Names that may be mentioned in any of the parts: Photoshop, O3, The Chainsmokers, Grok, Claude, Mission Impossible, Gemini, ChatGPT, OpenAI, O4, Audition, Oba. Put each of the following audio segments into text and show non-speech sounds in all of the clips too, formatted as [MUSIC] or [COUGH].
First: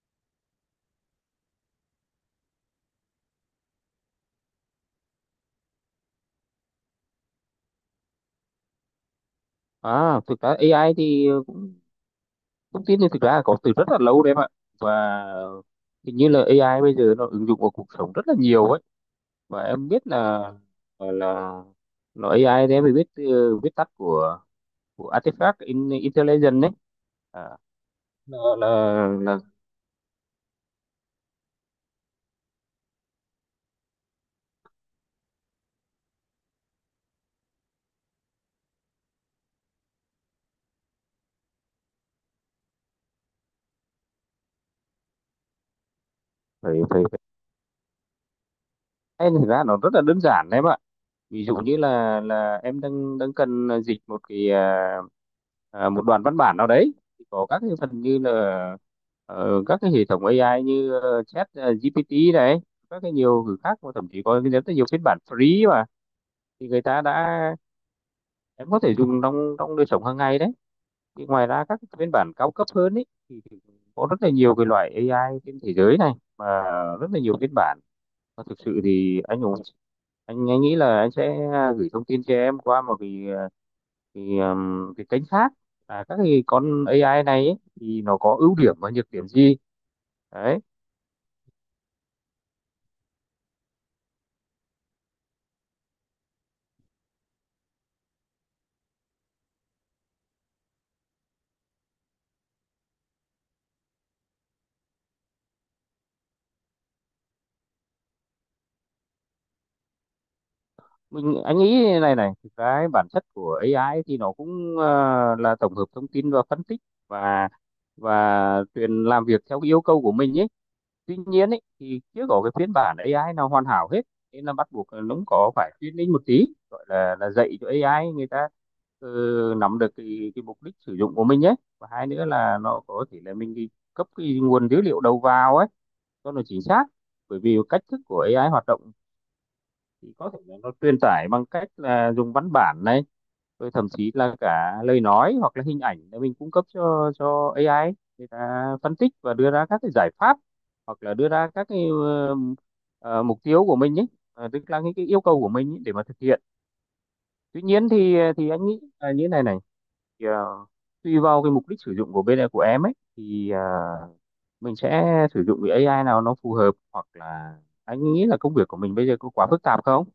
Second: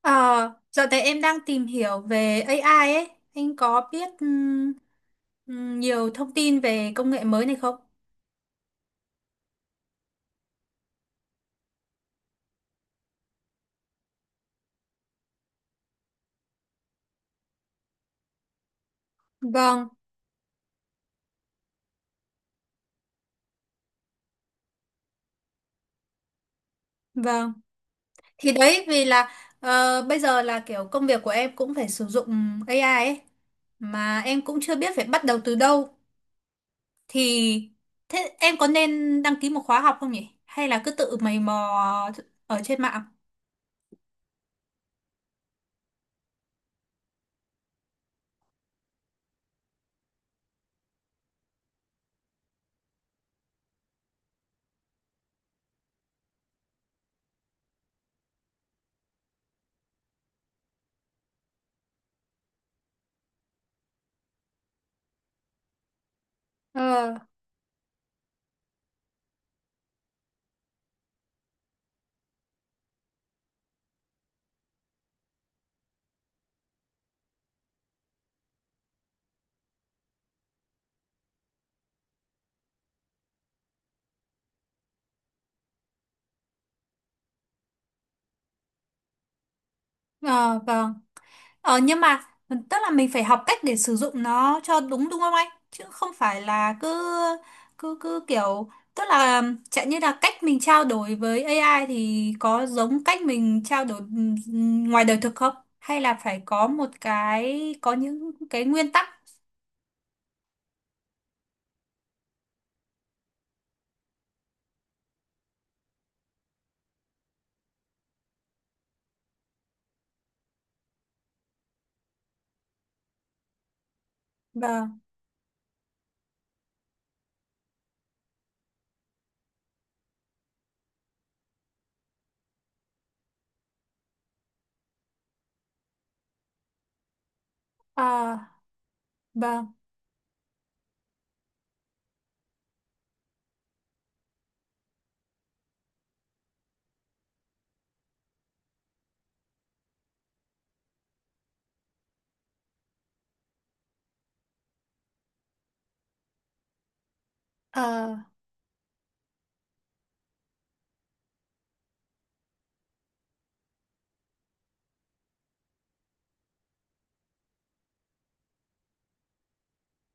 Ờ, Dạo này em đang tìm hiểu về AI ấy. Anh có biết nhiều thông tin về công nghệ mới này không? À, thực ra AI thì thông tin thì thực ra là có từ rất là lâu đấy em ạ và hình như là AI bây giờ nó ứng dụng vào cuộc sống rất là nhiều ấy và Vâng, em biết là là nó AI thì em phải biết từ viết tắt của Artifact in, Intelligence đấy à, vâng. Thì đấy vì là là bây giờ là kiểu công việc của em cũng phải sử dụng AI ấy. Mà em cũng chưa biết phải bắt đầu từ đâu. Thì thế em có nên đăng ký một khóa học không nhỉ? Hay là cứ tự mày mò ở trên mạng? phải phải phải thực ra nó rất là đơn giản đấy em ạ, ví dụ như là em đang đang cần dịch một cái một đoạn văn bản nào đấy thì có các cái phần như là các cái hệ thống AI như chat GPT này, các cái nhiều thứ khác mà thậm chí có rất là nhiều phiên bản free mà thì người ta Ờ, đã em có thể dùng trong trong đời sống hàng ngày đấy. Thì ngoài ra các cái phiên bản cao cấp hơn ấy thì có rất là nhiều cái loại AI trên thế giới này mà rất là nhiều phiên bản, và thực sự thì anh Hùng anh nghĩ là anh sẽ gửi thông tin cho em qua một cái cái kênh khác à, các cái con AI này ấy, thì nó có ưu điểm và nhược điểm gì đấy. ờ, vâng. Nhưng mà tức là mình phải học cách để sử dụng nó cho đúng, đúng không anh? Chứ không phải là cứ cứ cứ kiểu, tức là chẳng như là cách mình trao đổi với AI thì có giống cách mình trao đổi ngoài đời thực không? Hay là phải có những cái nguyên tắc? Mình anh nghĩ này này thực ra ấy, bản chất của AI ấy thì nó cũng là tổng hợp thông tin và phân tích, và và truyền làm việc theo cái yêu cầu của mình ấy. Tuy nhiên ấy, thì chưa có cái phiên bản AI nào hoàn hảo hết, nên là bắt Vâng. buộc là nó cũng có phải training một tí, gọi là dạy cho AI. Người ta ờ, nắm được cái mục đích sử dụng của mình nhé, và hai nữa là nó có thể là mình đi cấp cái nguồn dữ liệu đầu vào ấy cho nó chính xác, bởi vì cách thức của Ờ AI hoạt động vâng. thì có thể là nó truyền tải bằng cách là dùng văn bản này, rồi thậm chí là cả lời nói hoặc là hình ảnh để mình cung cấp cho AI ấy. Người ta phân tích và đưa ra các cái giải pháp, hoặc là đưa ra các cái ờ, mục tiêu của mình ấy. Ờ, tức là những cái yêu cầu của mình ấy để mà thực hiện. Tuy nhiên Ờ thì anh nghĩ là như thế này này, thì tùy vào cái mục đích sử dụng của bên của em ấy thì mình sẽ sử dụng cái AI nào nó phù hợp, hoặc là anh nghĩ là công việc của mình bây giờ có quá phức tạp không?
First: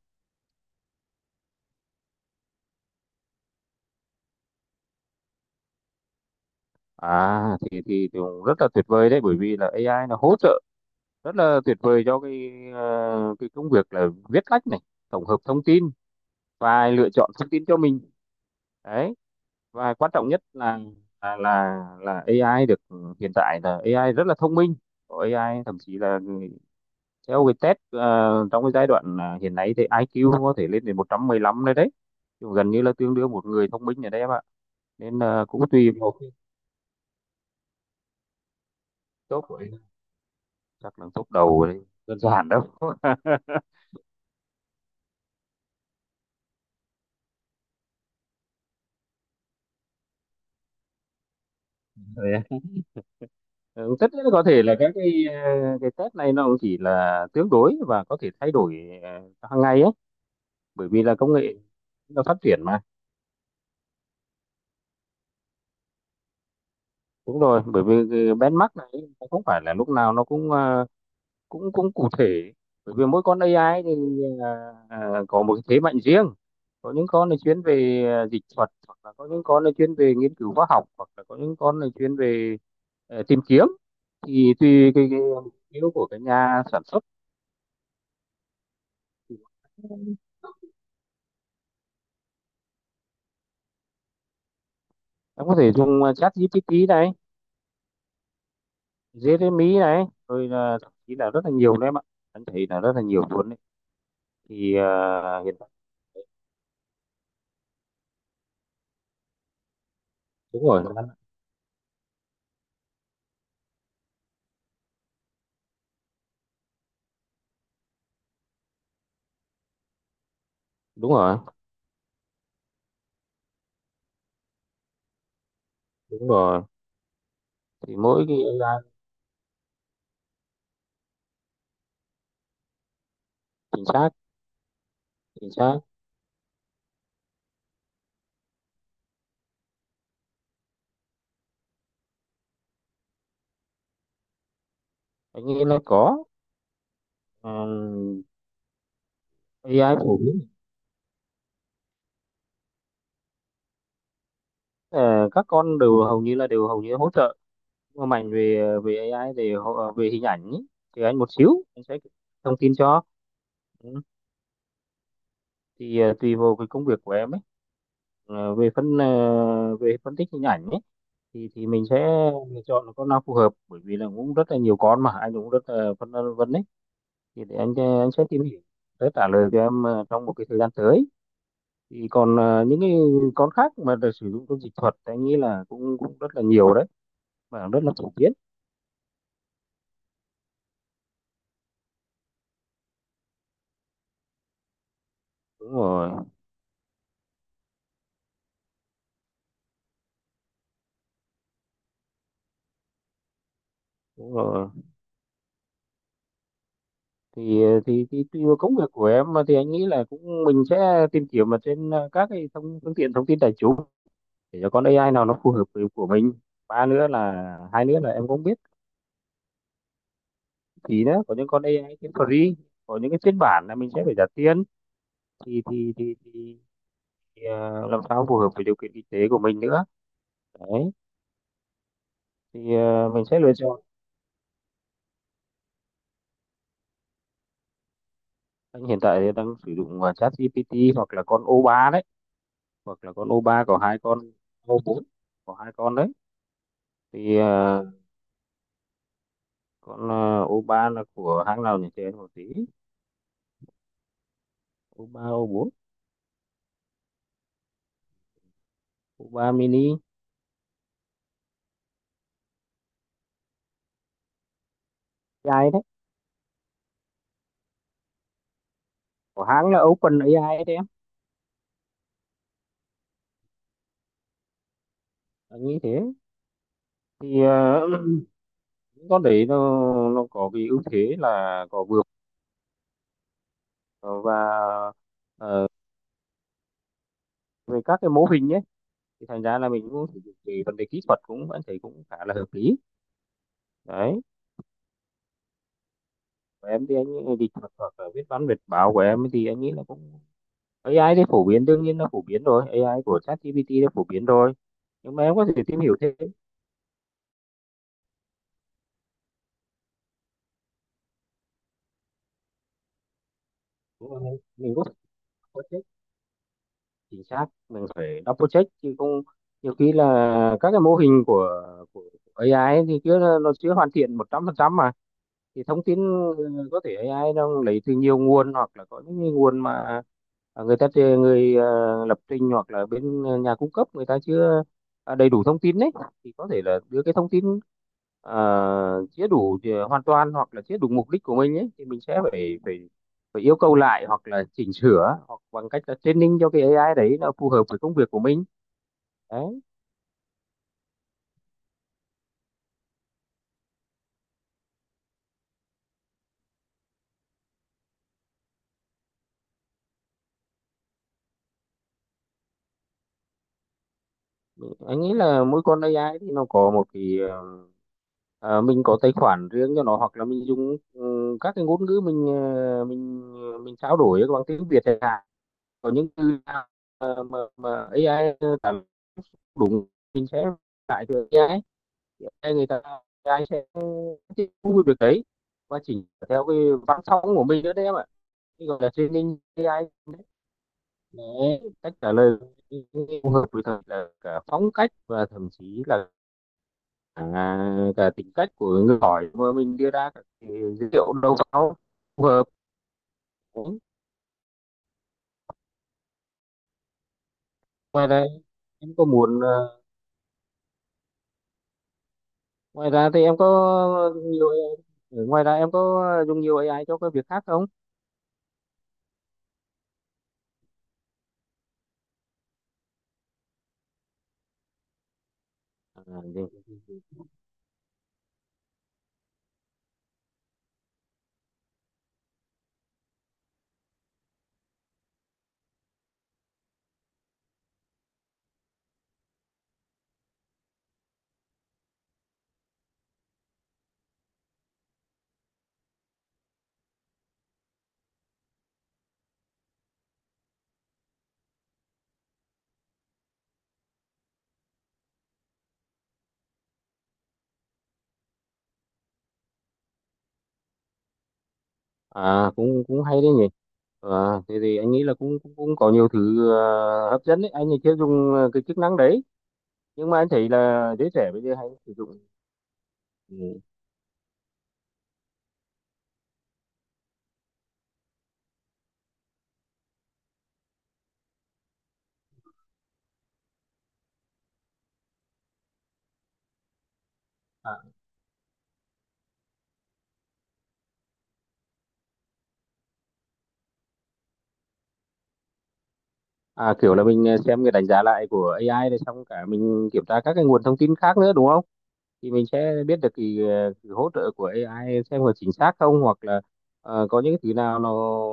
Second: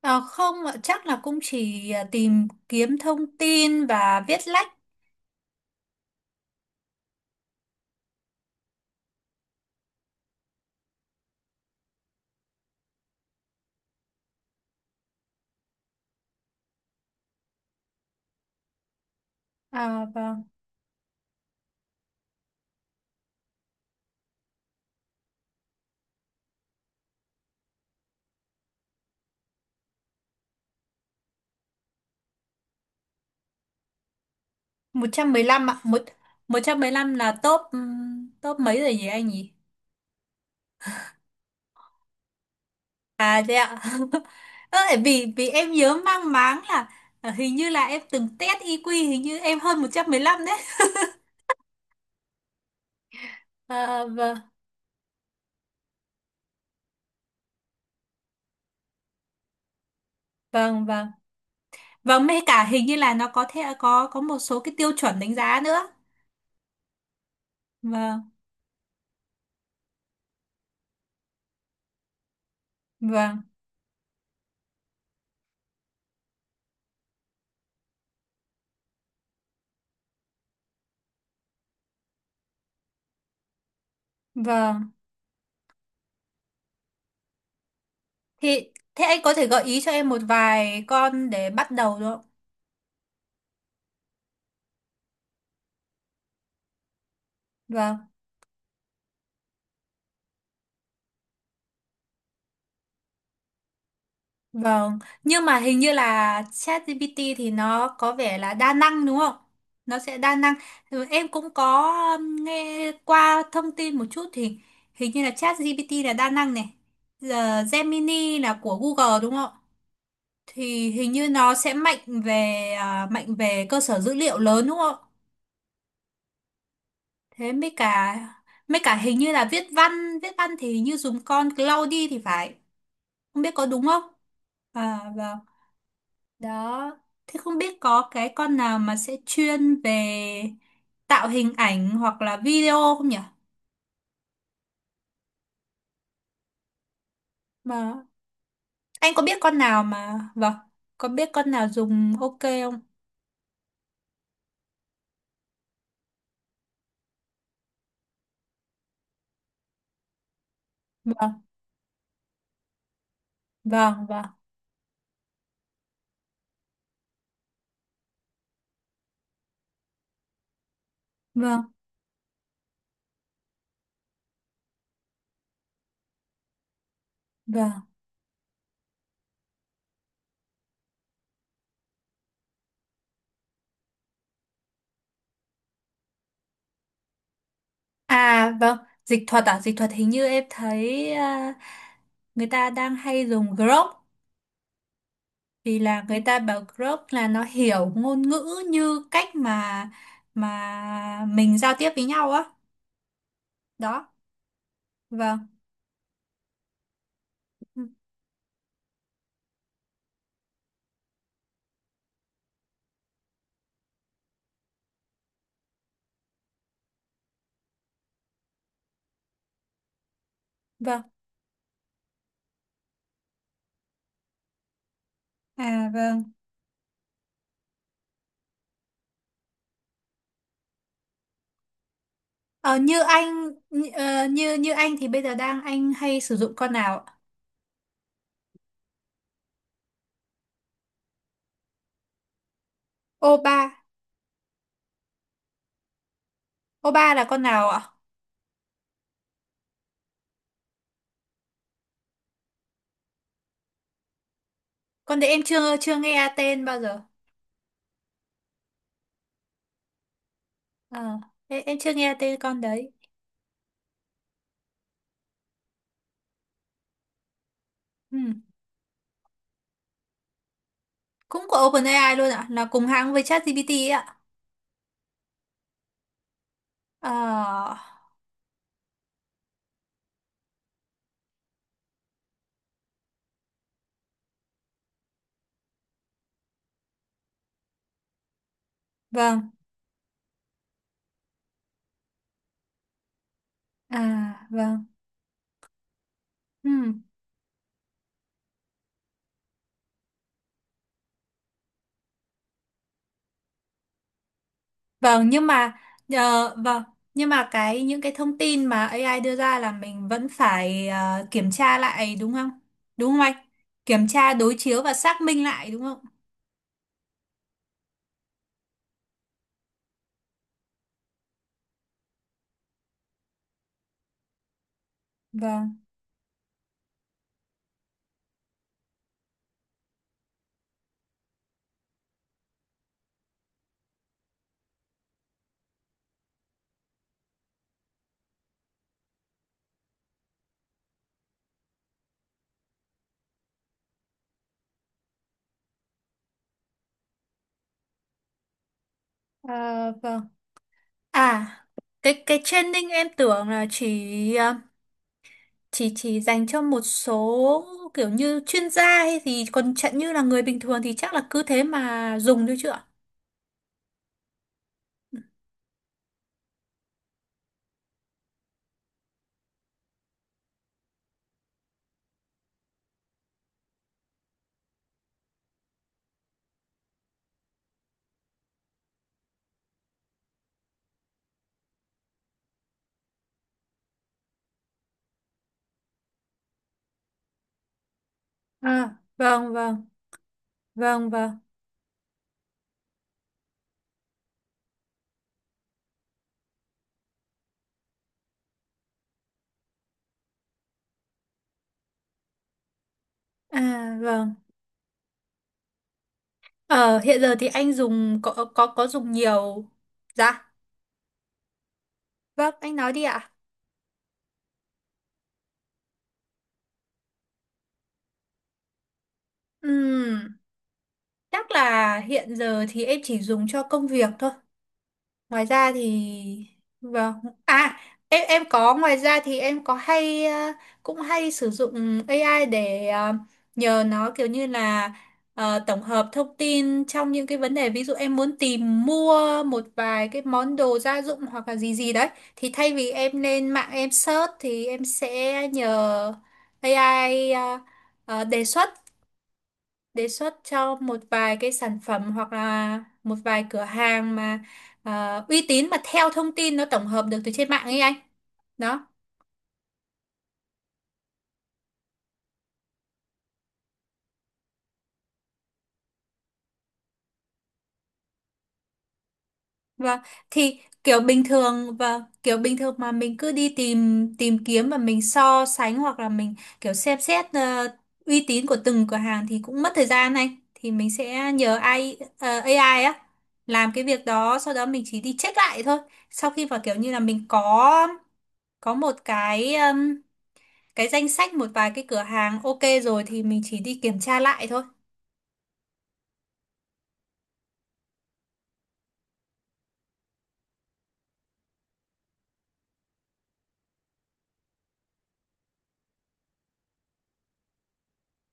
ờ, Không ạ, chắc là cũng chỉ tìm kiếm thông tin và viết lách. À thì cũng rất là tuyệt vời đấy, bởi vì là AI nó hỗ trợ rất là tuyệt vời cho cái cái công việc là viết lách này, tổng hợp thông tin và lựa chọn thông tin cho mình đấy. Và Ờ quan trọng nhất vâng. là AI được ừ, hiện tại là AI rất là thông minh, có AI thậm chí là theo cái test trong cái giai đoạn hiện nay thì AI IQ có thể lên đến 115 đấy đấy, chứ gần như là tương đương một người thông minh ở đấy em ạ. một Nên trăm mười là cũng lăm ạ. tùy Một, vào cái một trăm mười lăm là top, top mấy rồi nhỉ anh top nhỉ? của em, chắc là top đầu đấy, đơn giản đâu. À thế ạ. [LAUGHS] Ơ, vì vì em nhớ mang máng là hình như là em từng test IQ, hình như em hơn 115 đấy. [LAUGHS] Ừ, Ờ, tất nhiên vâng, có thể là các cái cái test này nó cũng chỉ là tương đối và có thể thay đổi hàng ngày ấy, vâng, bởi vì vâng. là công nghệ nó Vâng, mê phát triển cả mà. hình như là nó có thể có một số cái tiêu chuẩn đánh giá nữa. Đúng rồi, bởi vì Vâng, cái benchmark này nó không phải là lúc nào nó cũng cũng cũng cụ thể, bởi vì mỗi con vâng, AI thì có một cái thế mạnh riêng. Có những con là chuyên về dịch thuật, hoặc là có những con là chuyên về nghiên cứu khoa học, hoặc là có những con là chuyên về tìm kiếm, thì vâng. tùy cái mục tiêu của cái nhà sản xuất. Thì thế anh có thể gợi ý cho em Thì một vài con để bắt đầu được không? em có thể dùng chat GPT này, Vâng. Jeremy này, rồi là thậm chí là rất là nhiều đấy em ạ, anh thấy là rất là nhiều luôn đấy. Thì Vâng, nhưng hiện mà tại hình như là ChatGPT thì nó có vẻ là đa năng đúng không? Nó sẽ đa năng. đúng rồi, Ừ, em cũng có nghe qua thông tin một chút thì hình như là ChatGPT là đa năng này. Giờ Gemini là của Google đúng không? Thì hình đúng như rồi, nó sẽ mạnh về cơ sở dữ liệu lớn đúng không? đúng rồi, Thế mới thì cả mỗi cái mới AI cả hình như là viết văn thì hình như dùng con Claude thì phải. Không biết có chính đúng không? xác, À vâng. chính xác. Đó, thế không biết có cái con nào mà sẽ chuyên về tạo hình ảnh hoặc là video không nhỉ? Anh nghĩ là có. Mà Ừm, anh có biết con nào AI phổ mà biến. Vâng, có biết con nào dùng ok không? Ờ, các con đều hầu như là đều hầu như hỗ trợ, nhưng mà mạnh về về AI về về hình ảnh ý, thì anh một Vâng, xíu anh sẽ thông tin cho. Ừ. vâng, vâng, Thì tùy vào cái công việc của em ấy. Ờ, về phân về phân tích hình ảnh ấy thì vâng, mình sẽ lựa chọn con nào phù hợp, bởi vì là cũng rất là nhiều con mà anh cũng rất là phân vân đấy, thì để anh vâng. Anh sẽ tìm hiểu để trả lời cho em trong một cái thời gian tới. Thì còn những cái con khác mà được sử dụng trong dịch thuật anh nghĩ là cũng cũng rất là nhiều đấy và rất là phổ biến. À vâng, dịch thuật hình như em thấy, à, người ta đang hay dùng Grok Đúng vì là người rồi, ta bảo Grok là nó hiểu ngôn ngữ như cách mà mình giao tiếp với nhau á. Đó, đúng rồi, vâng, thì thì tùy vào công việc của em mà thì anh nghĩ là cũng mình sẽ tìm kiếm mà trên các cái thông phương tiện thông tin đại chúng để cho con AI nào nó phù hợp với của mình. Ba nữa là hai nữa là em cũng biết thì vâng. nữa có những con AI cái free, có những cái phiên bản là mình sẽ phải trả tiền, thì À thì thì, vâng. thì, thì làm sao phù hợp với điều kiện kinh tế của mình nữa đấy, thì Ờ, như mình sẽ anh lựa chọn. như, ờ, như như anh thì bây giờ anh hay sử dụng con nào ạ? Anh hiện tại thì đang sử dụng ChatGPT hoặc là con O3 đấy, hoặc là con Oba. O3 có hai con O4, có hai con đấy. Oba là Thì con nào ạ? con O3 là của hãng nào nhỉ chị em một tí. Con O3, đấy em O4, chưa chưa nghe tên bao giờ. O3 mini, Ờ, em chưa nghe tên con đấy. AI đấy Ừ. của hãng là OpenAI đấy, Cũng của OpenAI luôn ạ, là cùng hãng với ChatGPT ấy ạ. anh nghĩ thế. Thì Ờ, những con đấy nó có cái ưu thế là có vượt ờ, và ờ, về các cái mô hình nhé, thì thành vâng. ra là mình cũng sử dụng cái vấn đề kỹ thuật cũng anh thấy cũng khá là hợp lý À đấy. vâng. Và em Ừ. thì anh nghĩ thì thuật hoặc là viết văn viết báo của em thì anh nghĩ là cũng AI thì phổ biến, đương nhiên nó phổ biến rồi, AI của ChatGPT nó phổ biến rồi, nhưng mà Vâng em nhưng có thể mà tìm hiểu thêm. vâng, nhưng mà cái những cái thông tin mà AI đưa ra là mình vẫn phải kiểm tra lại đúng không? Đúng không anh? Kiểm Đúng tra rồi, đối mình chiếu và xác minh có lại thể đúng không? chính xác, mình phải double check chứ không, nhiều khi là các cái mô hình của của A AI kia nó chưa hoàn thiện 100% mà. Thì Vâng. thông tin ừ, có thể AI nó lấy từ nhiều nguồn, hoặc là có những cái nguồn mà à, người ta người lập trình hoặc là bên nhà cung cấp người ta chưa à, đầy đủ thông tin đấy, thì có thể là đưa cái thông tin chưa đủ thì hoàn toàn hoặc là chưa đủ mục đích của mình ấy, thì mình sẽ phải phải phải yêu cầu lại hoặc là chỉnh sửa hoặc bằng cách là training cho cái AI đấy nó phù hợp với công việc của mình đấy. À, vâng. À, cái training em tưởng là chỉ ờ, chỉ dành cho một số kiểu như chuyên gia hay gì, còn chẳng như là người bình thường thì chắc là cứ thế mà dùng thôi chứ ạ. Anh nghĩ là mỗi con AI thì nó có một cái mình có tài khoản riêng cho nó, hoặc là mình dùng ừ, các cái ngôn ngữ mình mình trao đổi bằng tiếng Việt chẳng hạn, có những từ nào mà AI cảm đúng mình sẽ lại cho AI, AI người ta AI sẽ tiếp thu được đấy, và chỉnh theo cái văn phong của mình nữa đấy em ạ, chứ còn là À, training vâng, vâng, AI đấy, vâng, vâng. để cách trả lời phù hợp với thật là cả phong cách và thậm chí là à, cả tính cách của người hỏi mà mình đưa ra các cái dữ liệu đầu vào phù hợp. À Đúng. vâng. Ờ Hiện giờ thì anh Ngoài dùng ra có em có dùng muốn nhiều? Dạ, vâng, anh ngoài nói đi ra thì ạ. em có nhiều AI, ngoài ra em có dùng nhiều AI cho cái việc khác không Ừm, Chắc là hiện giờ thì em chỉ dùng cho công việc thôi. Ngoài ra à, thì, thì- vâng. À, em có, ngoài ra thì em có hay cũng hay sử dụng AI để nhờ nó kiểu như là, tổng hợp thông tin trong những cái vấn đề, ví dụ em muốn tìm mua một vài cái món đồ gia dụng hoặc là gì gì đấy thì thay vì em lên mạng em search thì em sẽ nhờ AI, ờ, đề xuất đề xuất cho một vài cái sản phẩm hoặc là một vài cửa hàng mà uy tín, mà theo thông tin nó tổng hợp được từ trên mạng ấy anh. Đó. à cũng cũng hay đấy nhỉ, à, thế thì anh nghĩ là cũng cũng, cũng có nhiều thứ hấp dẫn đấy, anh thì chưa dùng cái chức năng đấy Và nhưng mà anh thấy thì là kiểu giới bình trẻ bây giờ hay thường sử và dụng. kiểu bình thường mà mình cứ đi Ừ. tìm tìm kiếm và mình so sánh hoặc là mình kiểu xem xét uy tín của từng cửa hàng thì cũng mất thời gian anh, thì mình sẽ nhờ AI, AI á, làm cái việc đó, sau đó mình chỉ đi check lại thôi, sau khi mà kiểu như là mình À, có một cái danh sách một vài cái cửa hàng ok rồi thì mình chỉ đi kiểm tra lại thôi. à, kiểu là mình xem cái đánh giá lại của AI rồi xong cả mình kiểm tra các cái nguồn thông tin khác nữa đúng không? Thì mình sẽ biết được cái hỗ trợ của AI xem có chính xác không, hoặc là có những cái thứ nào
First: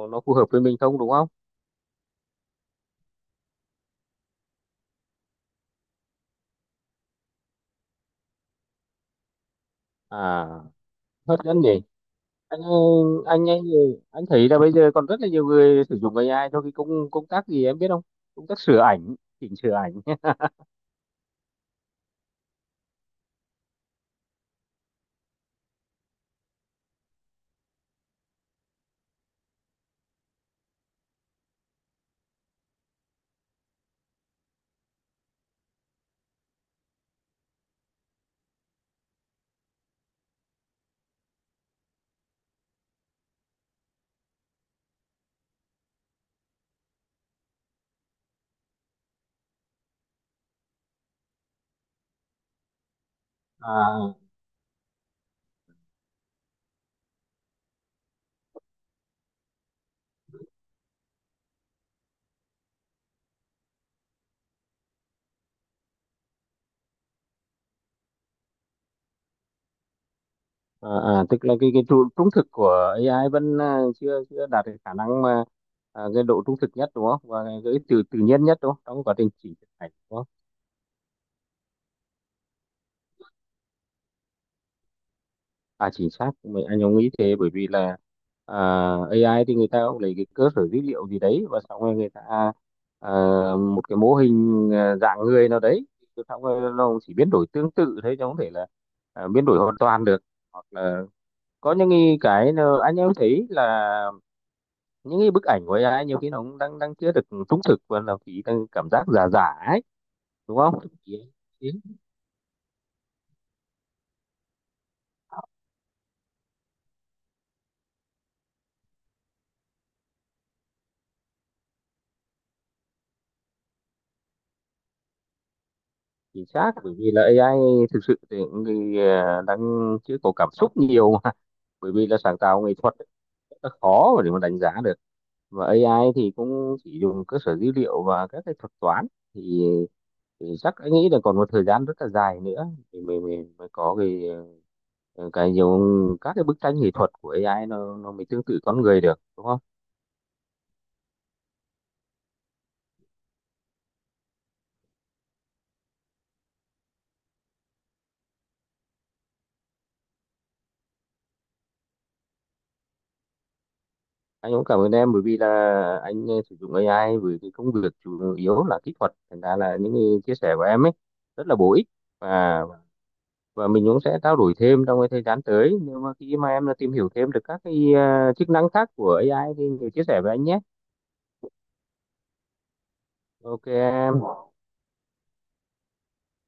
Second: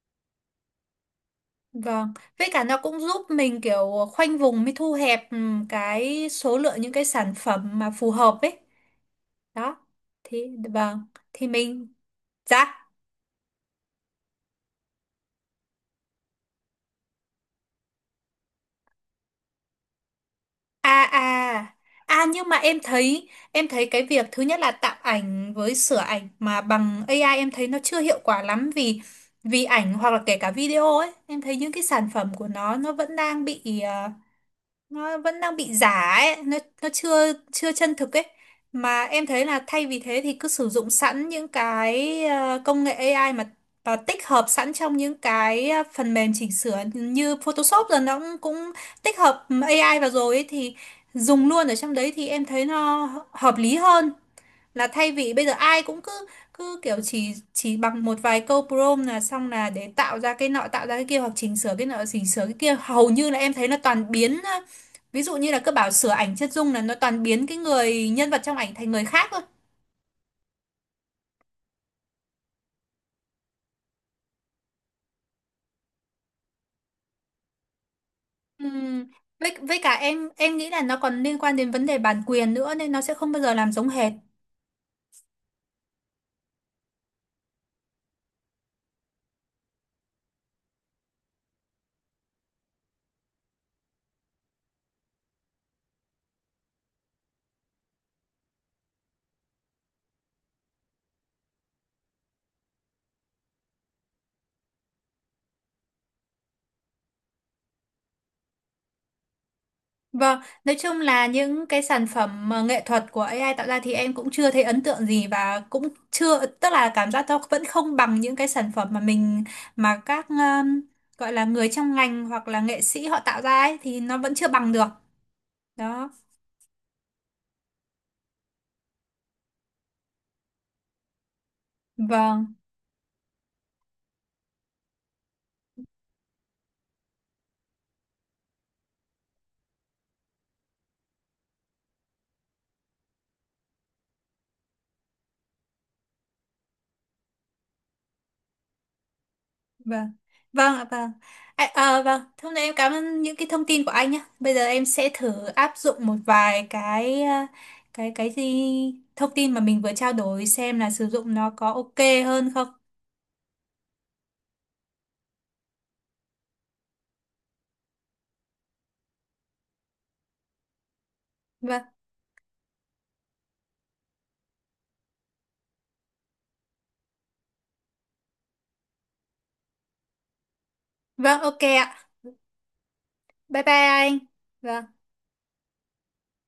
nó phù hợp với mình không đúng không? Vâng, với cả nó cũng giúp mình kiểu khoanh vùng mới thu hẹp, cái số lượng những cái sản phẩm mà phù hợp ấy. Đó. À, Thì, vâng. hấp Thì dẫn nhỉ. mình, Anh dạ. anh ấy, anh thấy là bây giờ còn rất là nhiều người sử dụng AI cho cái công công tác gì em biết không? Công tác sửa ảnh, chỉnh sửa ảnh. [LAUGHS] à à nhưng mà em thấy cái việc thứ nhất là tạo ảnh với sửa ảnh mà bằng AI em thấy nó chưa hiệu quả lắm, vì vì ảnh hoặc là kể cả video ấy, em thấy những cái sản phẩm của nó vẫn đang bị giả ấy, nó chưa chưa chân thực ấy. Mà em thấy là thay vì thế thì cứ sử dụng sẵn những cái công nghệ AI, mà và tích hợp sẵn trong những cái phần mềm chỉnh sửa như Photoshop rồi, nó cũng tích hợp AI vào rồi ấy, thì dùng luôn ở trong đấy thì em thấy nó hợp lý hơn, À, là thay vì bây giờ ai cũng cứ cứ kiểu chỉ bằng một vài câu prompt là xong, là để tạo ra cái nọ tạo ra cái kia hoặc chỉnh sửa cái nọ chỉnh sửa cái kia. Hầu như là em thấy là toàn biến, ví dụ như là cứ bảo sửa ảnh chân dung là nó toàn biến cái người nhân vật trong ảnh thành người khác thôi. à, à, tức là cái trung thực của AI vẫn à, chưa chưa đạt được khả năng mà à, cái độ trung thực nhất đúng không, và cái tự tự nhiên nhất đúng không, trong Ừm, quá trình chỉnh Với, thực với ảnh cả đúng không. em nghĩ là nó còn liên quan đến vấn đề bản quyền nữa nên nó sẽ không bao giờ làm giống hệt. À chính xác mình anh cũng nghĩ thế bởi vì là à, AI thì người ta cũng lấy cái cơ sở dữ liệu gì đấy và xong rồi người ta à, một cái mô hình à, dạng người nào đấy, rồi xong rồi nó cũng chỉ biến đổi tương tự thế chứ không thể là à, biến đổi hoàn toàn được. Hoặc là có những cái nó- anh em thấy là những cái bức ảnh của AI nhiều khi nó cũng đang đang chưa được trung thực và nó chỉ đang cảm giác giả giả ấy. Vâng, Đúng nói không chung là chỉ những cái chính sản phẩm mà nghệ thuật của AI tạo ra thì em cũng chưa thấy ấn tượng gì và cũng chưa, tức là cảm giác nó vẫn không bằng những cái sản phẩm mà mình mà các, gọi là người trong ngành hoặc là nghệ sĩ họ tạo ra ấy thì nó vẫn chưa bằng được. Đó. chính xác bởi vì là AI thực sự thì cũng thì, đang chưa có cảm xúc nhiều mà, bởi vì là sáng Vâng, tạo nghệ thuật ấy, rất là khó mà để mà đánh giá được, và AI thì cũng chỉ dùng cơ sở dữ liệu và các cái thuật toán, thì, thì chắc anh nghĩ là còn một thời gian rất là dài nữa thì mình mới có cái cái nhiều các cái bức tranh nghệ thuật của AI nó mới tương tự con người được đúng không. vâng. Vâng ạ, vâng. À, vâng, thế hôm nay em cảm ơn những cái thông tin của anh nhé. Bây giờ em sẽ thử áp dụng một vài cái ờ, cái gì thông tin mà mình vừa trao đổi xem là sử dụng nó có ok hơn không. Anh cũng cảm ơn em bởi vì là anh sử dụng AI với cái công việc chủ yếu là kỹ thuật, thành ra là những cái chia sẻ của em ấy rất là bổ Vâng. ích, và mình cũng sẽ trao đổi thêm trong cái thời gian tới nếu mà khi mà em đã tìm hiểu thêm được các cái chức năng khác của AI thì mình chia sẻ với anh nhé Vâng, ok ạ. Bye bye anh. ok Vâng.